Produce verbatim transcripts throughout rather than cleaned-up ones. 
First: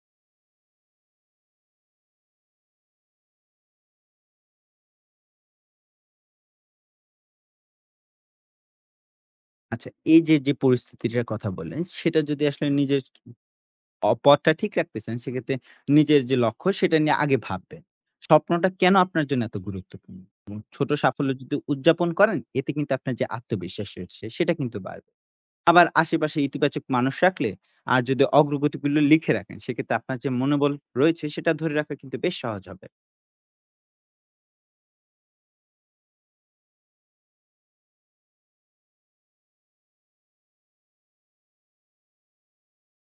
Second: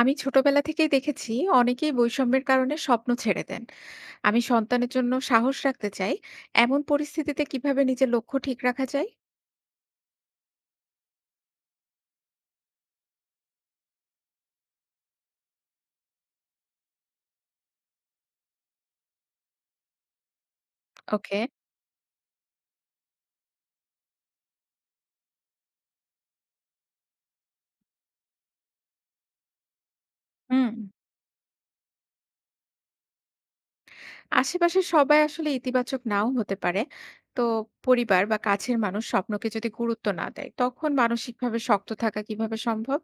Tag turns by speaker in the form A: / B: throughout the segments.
A: আমি ছোটবেলা থেকেই দেখেছি অনেকেই বৈষম্যের কারণে স্বপ্ন ছেড়ে দেন। আমি সন্তানের জন্য সাহস রাখতে চাই। এমন পরিস্থিতিতে কিভাবে নিজের লক্ষ্য ঠিক রাখা যায়?
B: আচ্ছা, এই যে, যে পরিস্থিতিটার কথা বললেন, সেটা যদি আসলে নিজের অ পথটা ঠিক রাখতে চান, সেক্ষেত্রে নিজের যে লক্ষ্য, সেটা নিয়ে আগে ভাববেন। স্বপ্নটা কেন আপনার জন্য এত গুরুত্বপূর্ণ? এবং ছোট সাফল্য
A: ওকে।
B: যদি উদযাপন করেন, এতে কিন্তু আপনার যে আত্মবিশ্বাস রয়েছে, সেটা কিন্তু বাড়বে। আবার আশেপাশে ইতিবাচক মানুষ রাখলে আর যদি অগ্রগতিগুলো লিখে রাখেন, সেক্ষেত্রে আপনার যে
A: হুম।
B: মনোবল রয়েছে, সেটা ধরে রাখা কিন্তু বেশ সহজ হবে।
A: আশেপাশে সবাই আসলে ইতিবাচক নাও হতে পারে, তো পরিবার বা কাছের মানুষ স্বপ্নকে যদি গুরুত্ব না দেয় তখন মানসিকভাবে শক্ত থাকা কিভাবে সম্ভব?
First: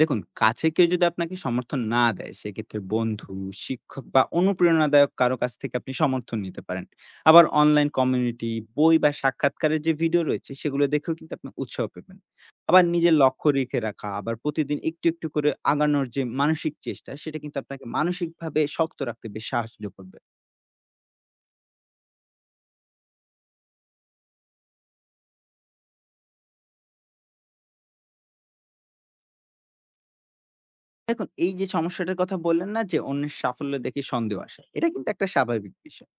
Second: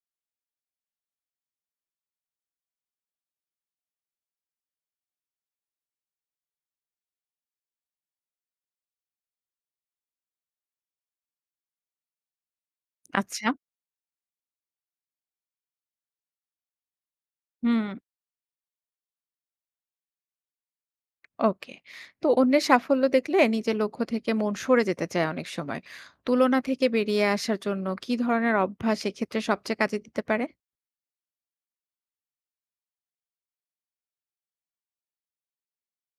B: দেখুন, কাছে কেউ যদি আপনাকে সমর্থন না দেয়, সেক্ষেত্রে বন্ধু, শিক্ষক বা অনুপ্রেরণাদায়ক কারো কাছ থেকে আপনি সমর্থন নিতে পারেন। আবার অনলাইন কমিউনিটি, বই বা সাক্ষাৎকারের যে ভিডিও রয়েছে, সেগুলো দেখেও কিন্তু আপনি উৎসাহ পাবেন। আবার নিজের
A: আচ্ছা।
B: লক্ষ্য রেখে রাখা, আবার প্রতিদিন একটু, একটু করে আগানোর যে মানসিক চেষ্টা, সেটা কিন্তু আপনাকে
A: হুম।
B: মানসিকভাবে শক্ত রাখতে বেশ সাহায্য করবে।
A: ওকে। তো অন্যের সাফল্য দেখলে নিজের লক্ষ্য থেকে মন সরে যেতে চায় অনেক সময়। তুলনা থেকে বেরিয়ে আসার জন্য কি ধরনের অভ্যাস এক্ষেত্রে সবচেয়ে কাজে দিতে পারে?
B: দেখুন, এই যে সমস্যাটার কথা বললেন না যে, অন্যের সাফল্য দেখে সন্দেহ আসা, এটা কিন্তু একটা স্বাভাবিক বিষয়।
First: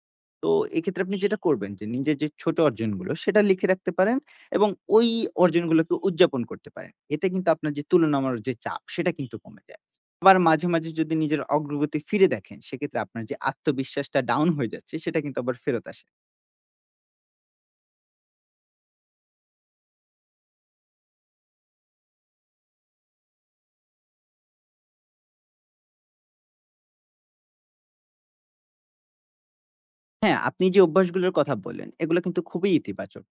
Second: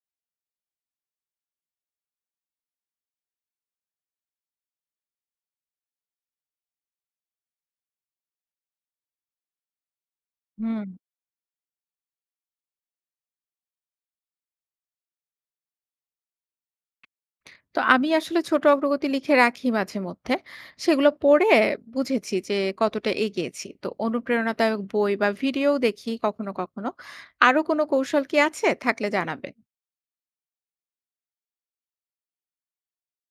B: তো এক্ষেত্রে আপনি যেটা করবেন, যে নিজের যে ছোট অর্জনগুলো সেটা লিখে রাখতে পারেন এবং ওই অর্জনগুলোকে উদযাপন করতে পারেন। এতে কিন্তু আপনার যে তুলনামূলক যে চাপ, সেটা কিন্তু কমে যায়। আবার মাঝে,
A: হুম।
B: মাঝে যদি নিজের অগ্রগতি ফিরে দেখেন, সেক্ষেত্রে আপনার যে আত্মবিশ্বাসটা ডাউন হয়ে যাচ্ছে, সেটা কিন্তু আবার ফেরত আসে।
A: তো আমি আসলে ছোট অগ্রগতি লিখে রাখি মাঝে মধ্যে। সেগুলো পড়ে বুঝেছি যে কতটা এগিয়েছি। তো অনুপ্রেরণাদায়ক বই বা ভিডিও দেখি কখনো, কখনো। আরো কোনো কৌশল কি আছে? থাকলে জানাবেন।
B: হ্যাঁ, আপনি যে অভ্যাসগুলোর কথা বললেন, এগুলো কিন্তু খুবই ইতিবাচক।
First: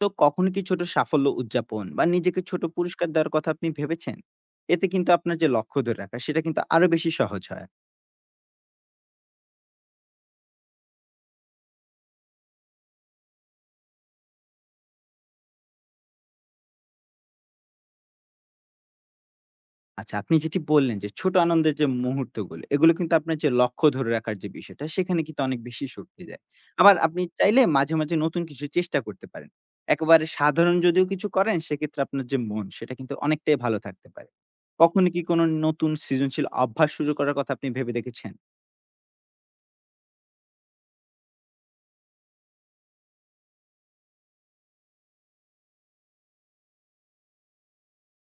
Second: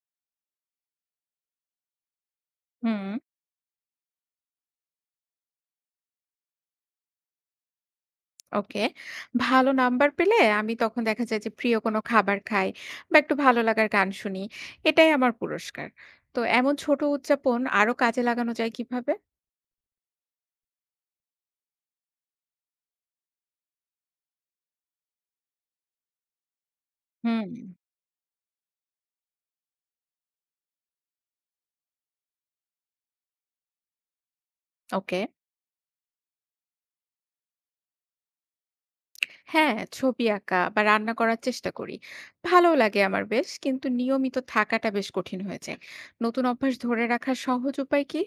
B: তো কখনো কি ছোট সাফল্য উদযাপন বা নিজেকে ছোট
A: হুম,
B: পুরস্কার দেওয়ার কথা আপনি ভেবেছেন? এতে কিন্তু আপনার যে লক্ষ্য ধরে রাখা, সেটা কিন্তু আরো বেশি সহজ হয়।
A: ওকে। ভালো নাম্বার পেলে আমি তখন দেখা যায় যে প্রিয় কোনো খাবার খাই বা একটু ভালো লাগার গান শুনি। এটাই আমার পুরস্কার। তো এমন ছোট উদযাপন আরো কাজে লাগানো যায় কিভাবে?
B: আচ্ছা, আপনি যেটি বললেন যে ছোট আনন্দের যে মুহূর্তগুলো, এগুলো কিন্তু আপনার যে লক্ষ্য ধরে রাখার যে বিষয়টা, সেখানে কিন্তু অনেক বেশি শক্তি দেয়। আবার আপনি
A: হুম,
B: চাইলে মাঝে, মাঝে নতুন কিছু চেষ্টা করতে পারেন। একেবারে সাধারণ যদিও কিছু করেন, সেক্ষেত্রে আপনার যে মন, সেটা কিন্তু অনেকটাই ভালো থাকতে পারে। কখনো
A: ওকে।
B: কি কোনো নতুন সৃজনশীল অভ্যাস শুরু করার কথা আপনি ভেবে দেখেছেন?
A: হ্যাঁ, ছবি আঁকা বা রান্না করার চেষ্টা করি। ভালো লাগে আমার বেশ। কিন্তু নিয়মিত থাকাটা বেশ কঠিন হয়ে যায়। নতুন অভ্যাস ধরে রাখার সহজ উপায় কি?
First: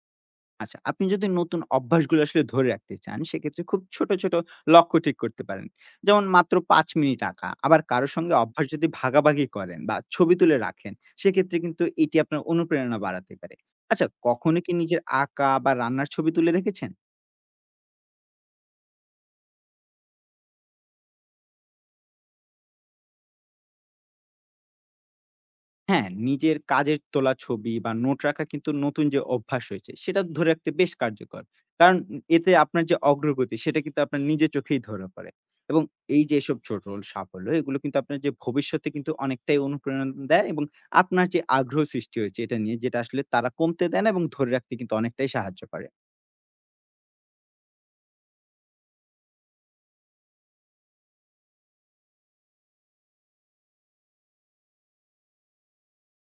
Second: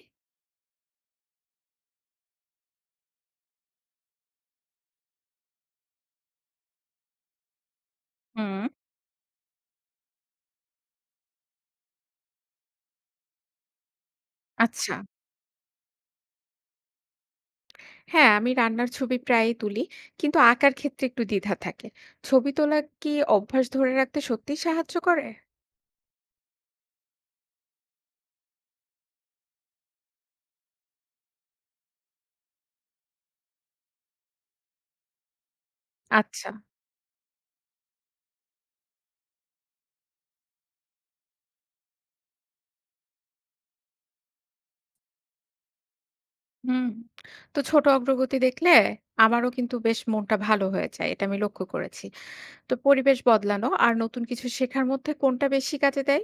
B: আচ্ছা, আপনি যদি নতুন অভ্যাসগুলো আসলে ধরে রাখতে চান, সেক্ষেত্রে খুব ছোট, ছোট লক্ষ্য ঠিক করতে পারেন। যেমন মাত্র পাঁচ মিনিট আঁকা। আবার কারো সঙ্গে
A: হুম।
B: অভ্যাস যদি ভাগাভাগি করেন বা ছবি তুলে রাখেন, সেক্ষেত্রে কিন্তু এটি আপনার অনুপ্রেরণা বাড়াতে পারে। আচ্ছা, কখনো কি
A: আচ্ছা।
B: নিজের আঁকা বা রান্নার ছবি তুলে দেখেছেন?
A: হ্যাঁ, আমি রান্নার ছবি প্রায়ই তুলি। কিন্তু আঁকার ক্ষেত্রে একটু দ্বিধা থাকে। ছবি তোলা কি অভ্যাস ধরে রাখতে সত্যিই সাহায্য করে?
B: হ্যাঁ, নিজের কাজের তোলা ছবি বা নোট রাখা কিন্তু নতুন যে অভ্যাস হয়েছে, সেটা ধরে রাখতে বেশ কার্যকর। কারণ উ এতে আপনার যে অগ্রগতি, সেটা কিন্তু আপনার নিজের চোখেই ধরা পড়ে। এবং এই যে
A: আচ্ছা।
B: এসব ছোট সাফল্য, এগুলো কিন্তু আপনার যে ভবিষ্যতে কিন্তু অনেকটাই অনুপ্রেরণা দেয় এবং আপনার যে আগ্রহ সৃষ্টি হয়েছে এটা নিয়ে, যেটা আসলে তারা কমতে দেয় না এবং ধরে রাখতে কিন্তু অনেকটাই সাহায্য করে।
A: হুম। তো ছোট অগ্রগতি দেখলে আমারও কিন্তু বেশ মনটা ভালো হয়ে যায়। এটা আমি লক্ষ্য করেছি। তো পরিবেশ বদলানো আর নতুন কিছু শেখার মধ্যে কোনটা বেশি কাজে দেয়?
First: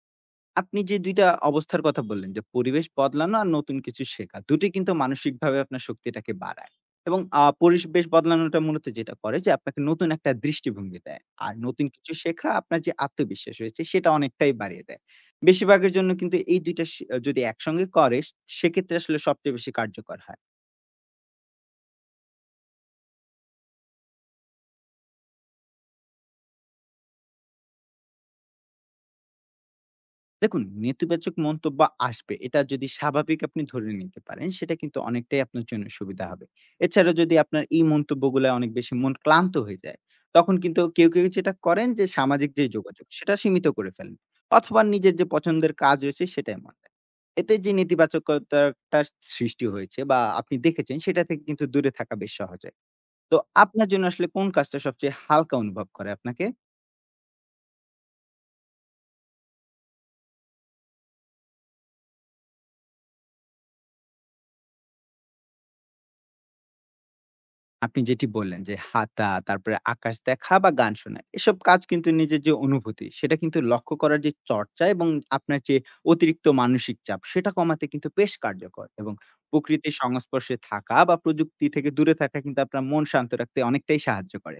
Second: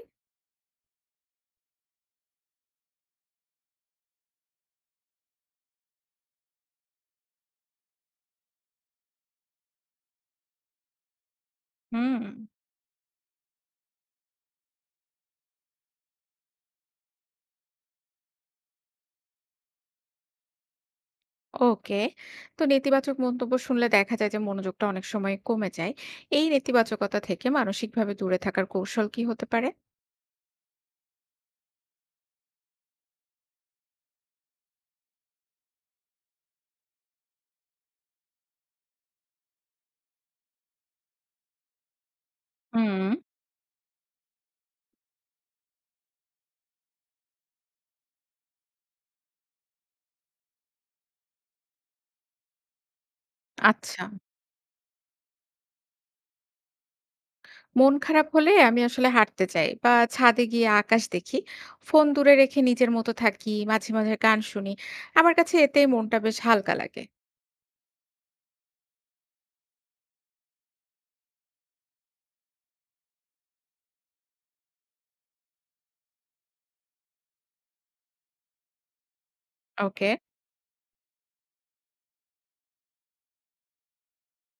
B: আপনি যে দুই টা অবস্থার কথা বললেন যে, পরিবেশ বদলানো আর নতুন কিছু শেখা। দুটোই কিন্তু মানসিকভাবে আপনার শক্তিটাকে বাড়ায়। এবং আ পরিবেশ বদলানোটা মূলত যেটা করে, যে আপনাকে নতুন একটা দৃষ্টিভঙ্গি দেয়। আর নতুন কিছু
A: হুম।
B: শেখা আপনার যে আত্মবিশ্বাস রয়েছে, সেটা অনেকটাই বাড়িয়ে দেয়। বেশিরভাগের জন্য কিন্তু এই দুই টা সে যদি একসঙ্গে করে, সেক্ষেত্রে আসলে সবচেয়ে বেশি কার্যকর হয়।
A: ওকে। তো নেতিবাচক মন্তব্য শুনলে দেখা যায় যে মনোযোগটা অনেক সময় কমে যায়। এই নেতিবাচকতা থেকে মানসিকভাবে দূরে থাকার কৌশল কি হতে পারে?
B: দেখুন, নেতিবাচক মন্তব্য আসবে, এটা যদি স্বাভাবিক আপনি ধরে নিতে পারেন, সেটা কিন্তু অনেকটাই আপনার জন্য সুবিধা হবে। এছাড়া যদি আপনার এই মন্তব্যগুলো অনেক বেশি মন ক্লান্ত হয়ে যায়, তখন কিন্তু কেউ, কেউ যেটা করেন, যে সামাজিক যে যোগাযোগ,
A: হুম।
B: সেটা সীমিত করে ফেলেন। অথবা নিজের যে পছন্দের কাজ রয়েছে, সেটাই মন দেন। এতে যে নেতিবাচকতাটার সৃষ্টি হয়েছে বা আপনি দেখেছেন, সেটা থেকে কিন্তু দূরে থাকা বেশ সহজ হয়। তো আপনার
A: আচ্ছা।
B: জন্য আসলে কোন কাজটা সবচেয়ে হালকা অনুভব করে আপনাকে?
A: মন খারাপ হলে আমি আসলে হাঁটতে যাই বা ছাদে গিয়ে আকাশ দেখি। ফোন দূরে রেখে নিজের মতো থাকি, মাঝে, মাঝে গান শুনি। আমার কাছে এতেই মনটা বেশ হালকা লাগে।
B: আপনি যেটি বললেন যে হাঁটা, তারপরে আকাশ দেখা বা গান শোনা। এসব কাজ কিন্তু নিজের যে অনুভূতি, সেটা কিন্তু লক্ষ্য করার যে চর্চা, এবং আপনার যে অতিরিক্ত মানসিক চাপ, সেটা কমাতে কিন্তু বেশ কার্যকর, এবং প্রকৃতির
A: ওকে।
B: সংস্পর্শে থাকা বা প্রযুক্তি থেকে দূরে থাকা কিন্তু আপনার মন শান্ত রাখতে অনেকটাই সাহায্য করে।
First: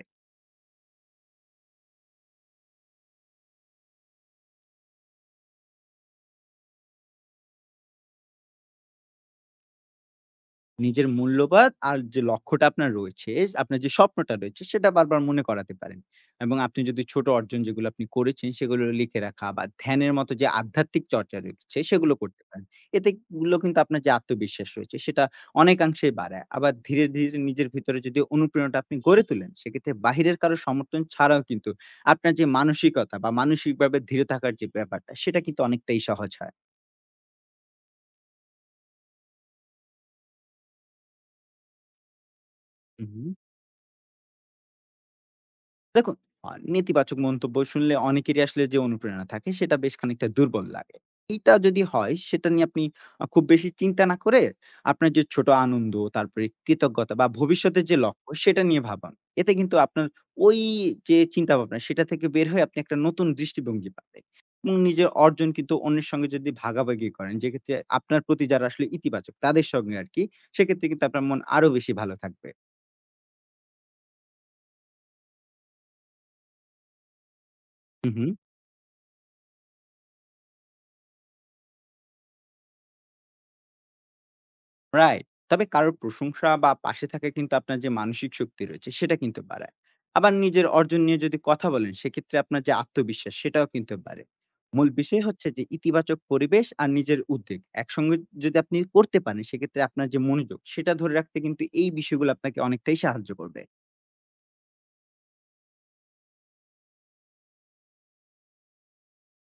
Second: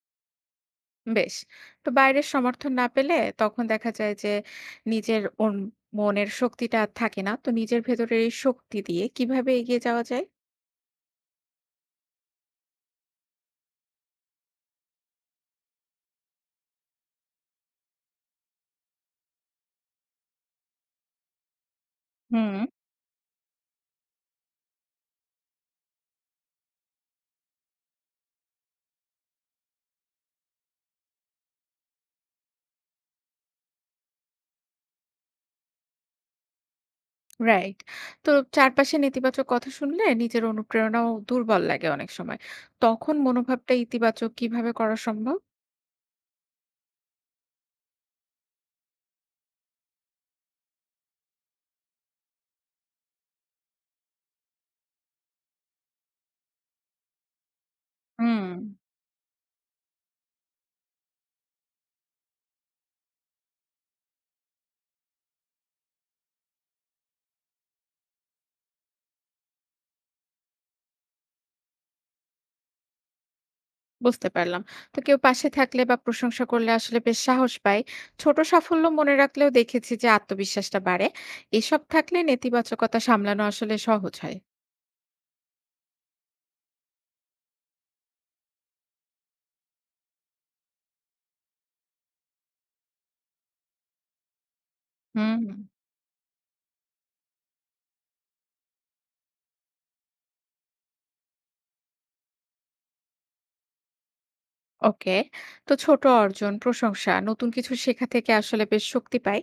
A: বেশ। তো বাইরের সমর্থন না পেলে তখন দেখা যায় যে নিজের ওন মনের শক্তিটা আর থাকে না। তো নিজের ভেতরের এই শক্তি দিয়ে কিভাবে এগিয়ে যাওয়া যায়?
B: নিজের মূল্যবোধ আর যে লক্ষ্যটা আপনার রয়েছে, আপনার যে স্বপ্নটা রয়েছে, সেটা বারবার মনে করাতে পারেন। এবং আপনি যদি ছোট অর্জন যেগুলো আপনি করেছেন, সেগুলো লিখে রাখা বা ধ্যানের মতো যে আধ্যাত্মিক চর্চা রয়েছে, সেগুলো করতে
A: হুম,
B: পারেন। এতে গুলো কিন্তু আপনার যে আত্মবিশ্বাস রয়েছে, সেটা অনেকাংশেই বাড়ায়। আবার ধীরে, ধীরে নিজের ভিতরে যদি অনুপ্রেরণাটা আপনি গড়ে তোলেন, সেক্ষেত্রে বাহিরের কারো সমর্থন ছাড়াও কিন্তু আপনার যে মানসিকতা বা মানসিকভাবে দৃঢ় থাকার যে ব্যাপারটা, সেটা কিন্তু অনেকটাই সহজ হয়।
A: রাইট। তো চারপাশে নেতিবাচক কথা শুনলে নিজের অনুপ্রেরণাও দুর্বল লাগে অনেক সময়।
B: হু,
A: তখন
B: হু।
A: মনোভাবটা ইতিবাচক কিভাবে করা সম্ভব?
B: দেখুন, আ নেতিবাচক মন্তব্য শুনলে অনেকেরই আসলে যে অনুপ্রেরণা থাকে, সেটা বেশ খানিকটা দুর্বল লাগে। এইটা যদি হয়, সেটা নিয়ে আপনি আ খুব বেশি চিন্তা না করে আপনার যে ছোট আনন্দ, তারপরে কৃতজ্ঞতা বা ভবিষ্যতের যে লক্ষ্য,
A: হুম,
B: সেটা নিয়ে ভাবান। এতে কিন্তু আপনার ওই যে চিন্তাভাবনা, সেটা থেকে বের হয়ে আপনি একটা নতুন দৃষ্টিভঙ্গি পাবেন এবং নিজের অর্জন কিন্তু অন্যের সঙ্গে যদি ভাগাভাগি করেন, যেক্ষেত্রে আপনার প্রতি যারা আসলে ইতিবাচক তাদের সঙ্গে আরকি, সেক্ষেত্রে কিন্তু আপনার মন আরো বেশি ভালো থাকবে।
A: বুঝতে পারলাম। তো কেউ পাশে থাকলে বা প্রশংসা করলে আসলে বেশ সাহস পাই।
B: হু, হু।
A: ছোট সাফল্য মনে রাখলেও দেখেছি যে আত্মবিশ্বাসটা বাড়ে। এসব থাকলে নেতিবাচকতা সামলানো আসলে সহজ হয়।
B: রাইট। তবে কারোর প্রশংসা বা পাশে থাকা কিন্তু আপনার যে মানসিক শক্তি রয়েছে, সেটা কিন্তু বাড়ায়। আবার নিজের অর্জন নিয়ে যদি কথা বলেন, সেক্ষেত্রে আপনার যে আত্মবিশ্বাস, সেটাও কিন্তু বাড়ে। মূল বিষয়
A: হুম।
B: হচ্ছে যে ইতিবাচক পরিবেশ আর নিজের উদ্বেগ একসঙ্গে যদি আপনি করতে পারেন, সেক্ষেত্রে আপনার যে মনোযোগ, সেটা ধরে রাখতে কিন্তু এই বিষয়গুলো আপনাকে অনেকটাই সাহায্য করবে।
A: ওকে। তো ছোট অর্জন, প্রশংসা, নতুন কিছু শেখা থেকে আসলে বেশ শক্তি পাই।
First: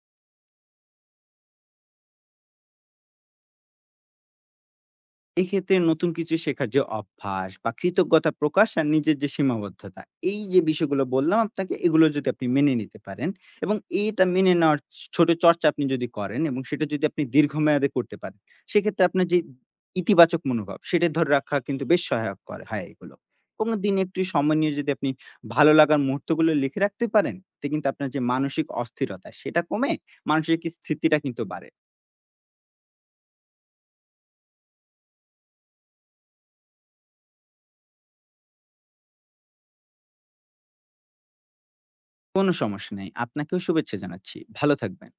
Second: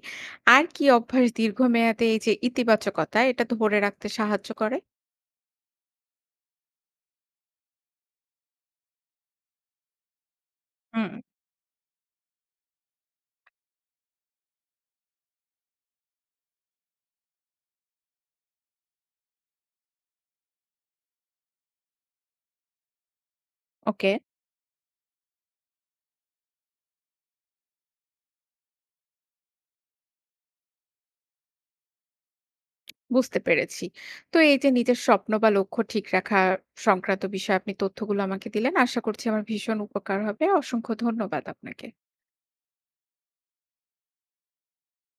A: আর কি অভ্যাস দীর্ঘমেয়াদে এই যে ইতিবাচকতা, এটা ধরে রাখতে সাহায্য করে?
B: এক্ষেত্রে নতুন কিছু শেখার যে অভ্যাস বা কৃতজ্ঞতা প্রকাশ আর নিজের যে সীমাবদ্ধতা, এই যে বিষয়গুলো
A: হুম।
B: বললাম আপনাকে, এগুলো যদি আপনি মেনে নিতে পারেন এবং এটা মেনে নেওয়ার ছোট চর্চা আপনি যদি করেন এবং সেটা যদি আপনি দীর্ঘমেয়াদে করতে পারেন, সেক্ষেত্রে আপনার যে ইতিবাচক মনোভাব, সেটা ধরে রাখা কিন্তু বেশ সহায়ক করে হয় এগুলো, এবং দিনে
A: ওকে।
B: একটু সময় নিয়ে যদি আপনি ভালো লাগার মুহূর্তগুলো লিখে রাখতে পারেন, তে কিন্তু আপনার যে মানসিক অস্থিরতা, সেটা কমে, মানসিক স্থিতিটা কিন্তু বাড়ে।
A: বুঝতে পেরেছি। তো এই যে নিজের স্বপ্ন বা লক্ষ্য ঠিক রাখা সংক্রান্ত বিষয়ে আপনি তথ্যগুলো আমাকে দিলেন, আশা করছি আমার ভীষণ উপকার হবে। অসংখ্য ধন্যবাদ আপনাকে।
B: কোনো সমস্যা নেই, আপনাকেও শুভেচ্ছা জানাচ্ছি। ভালো থাকবেন।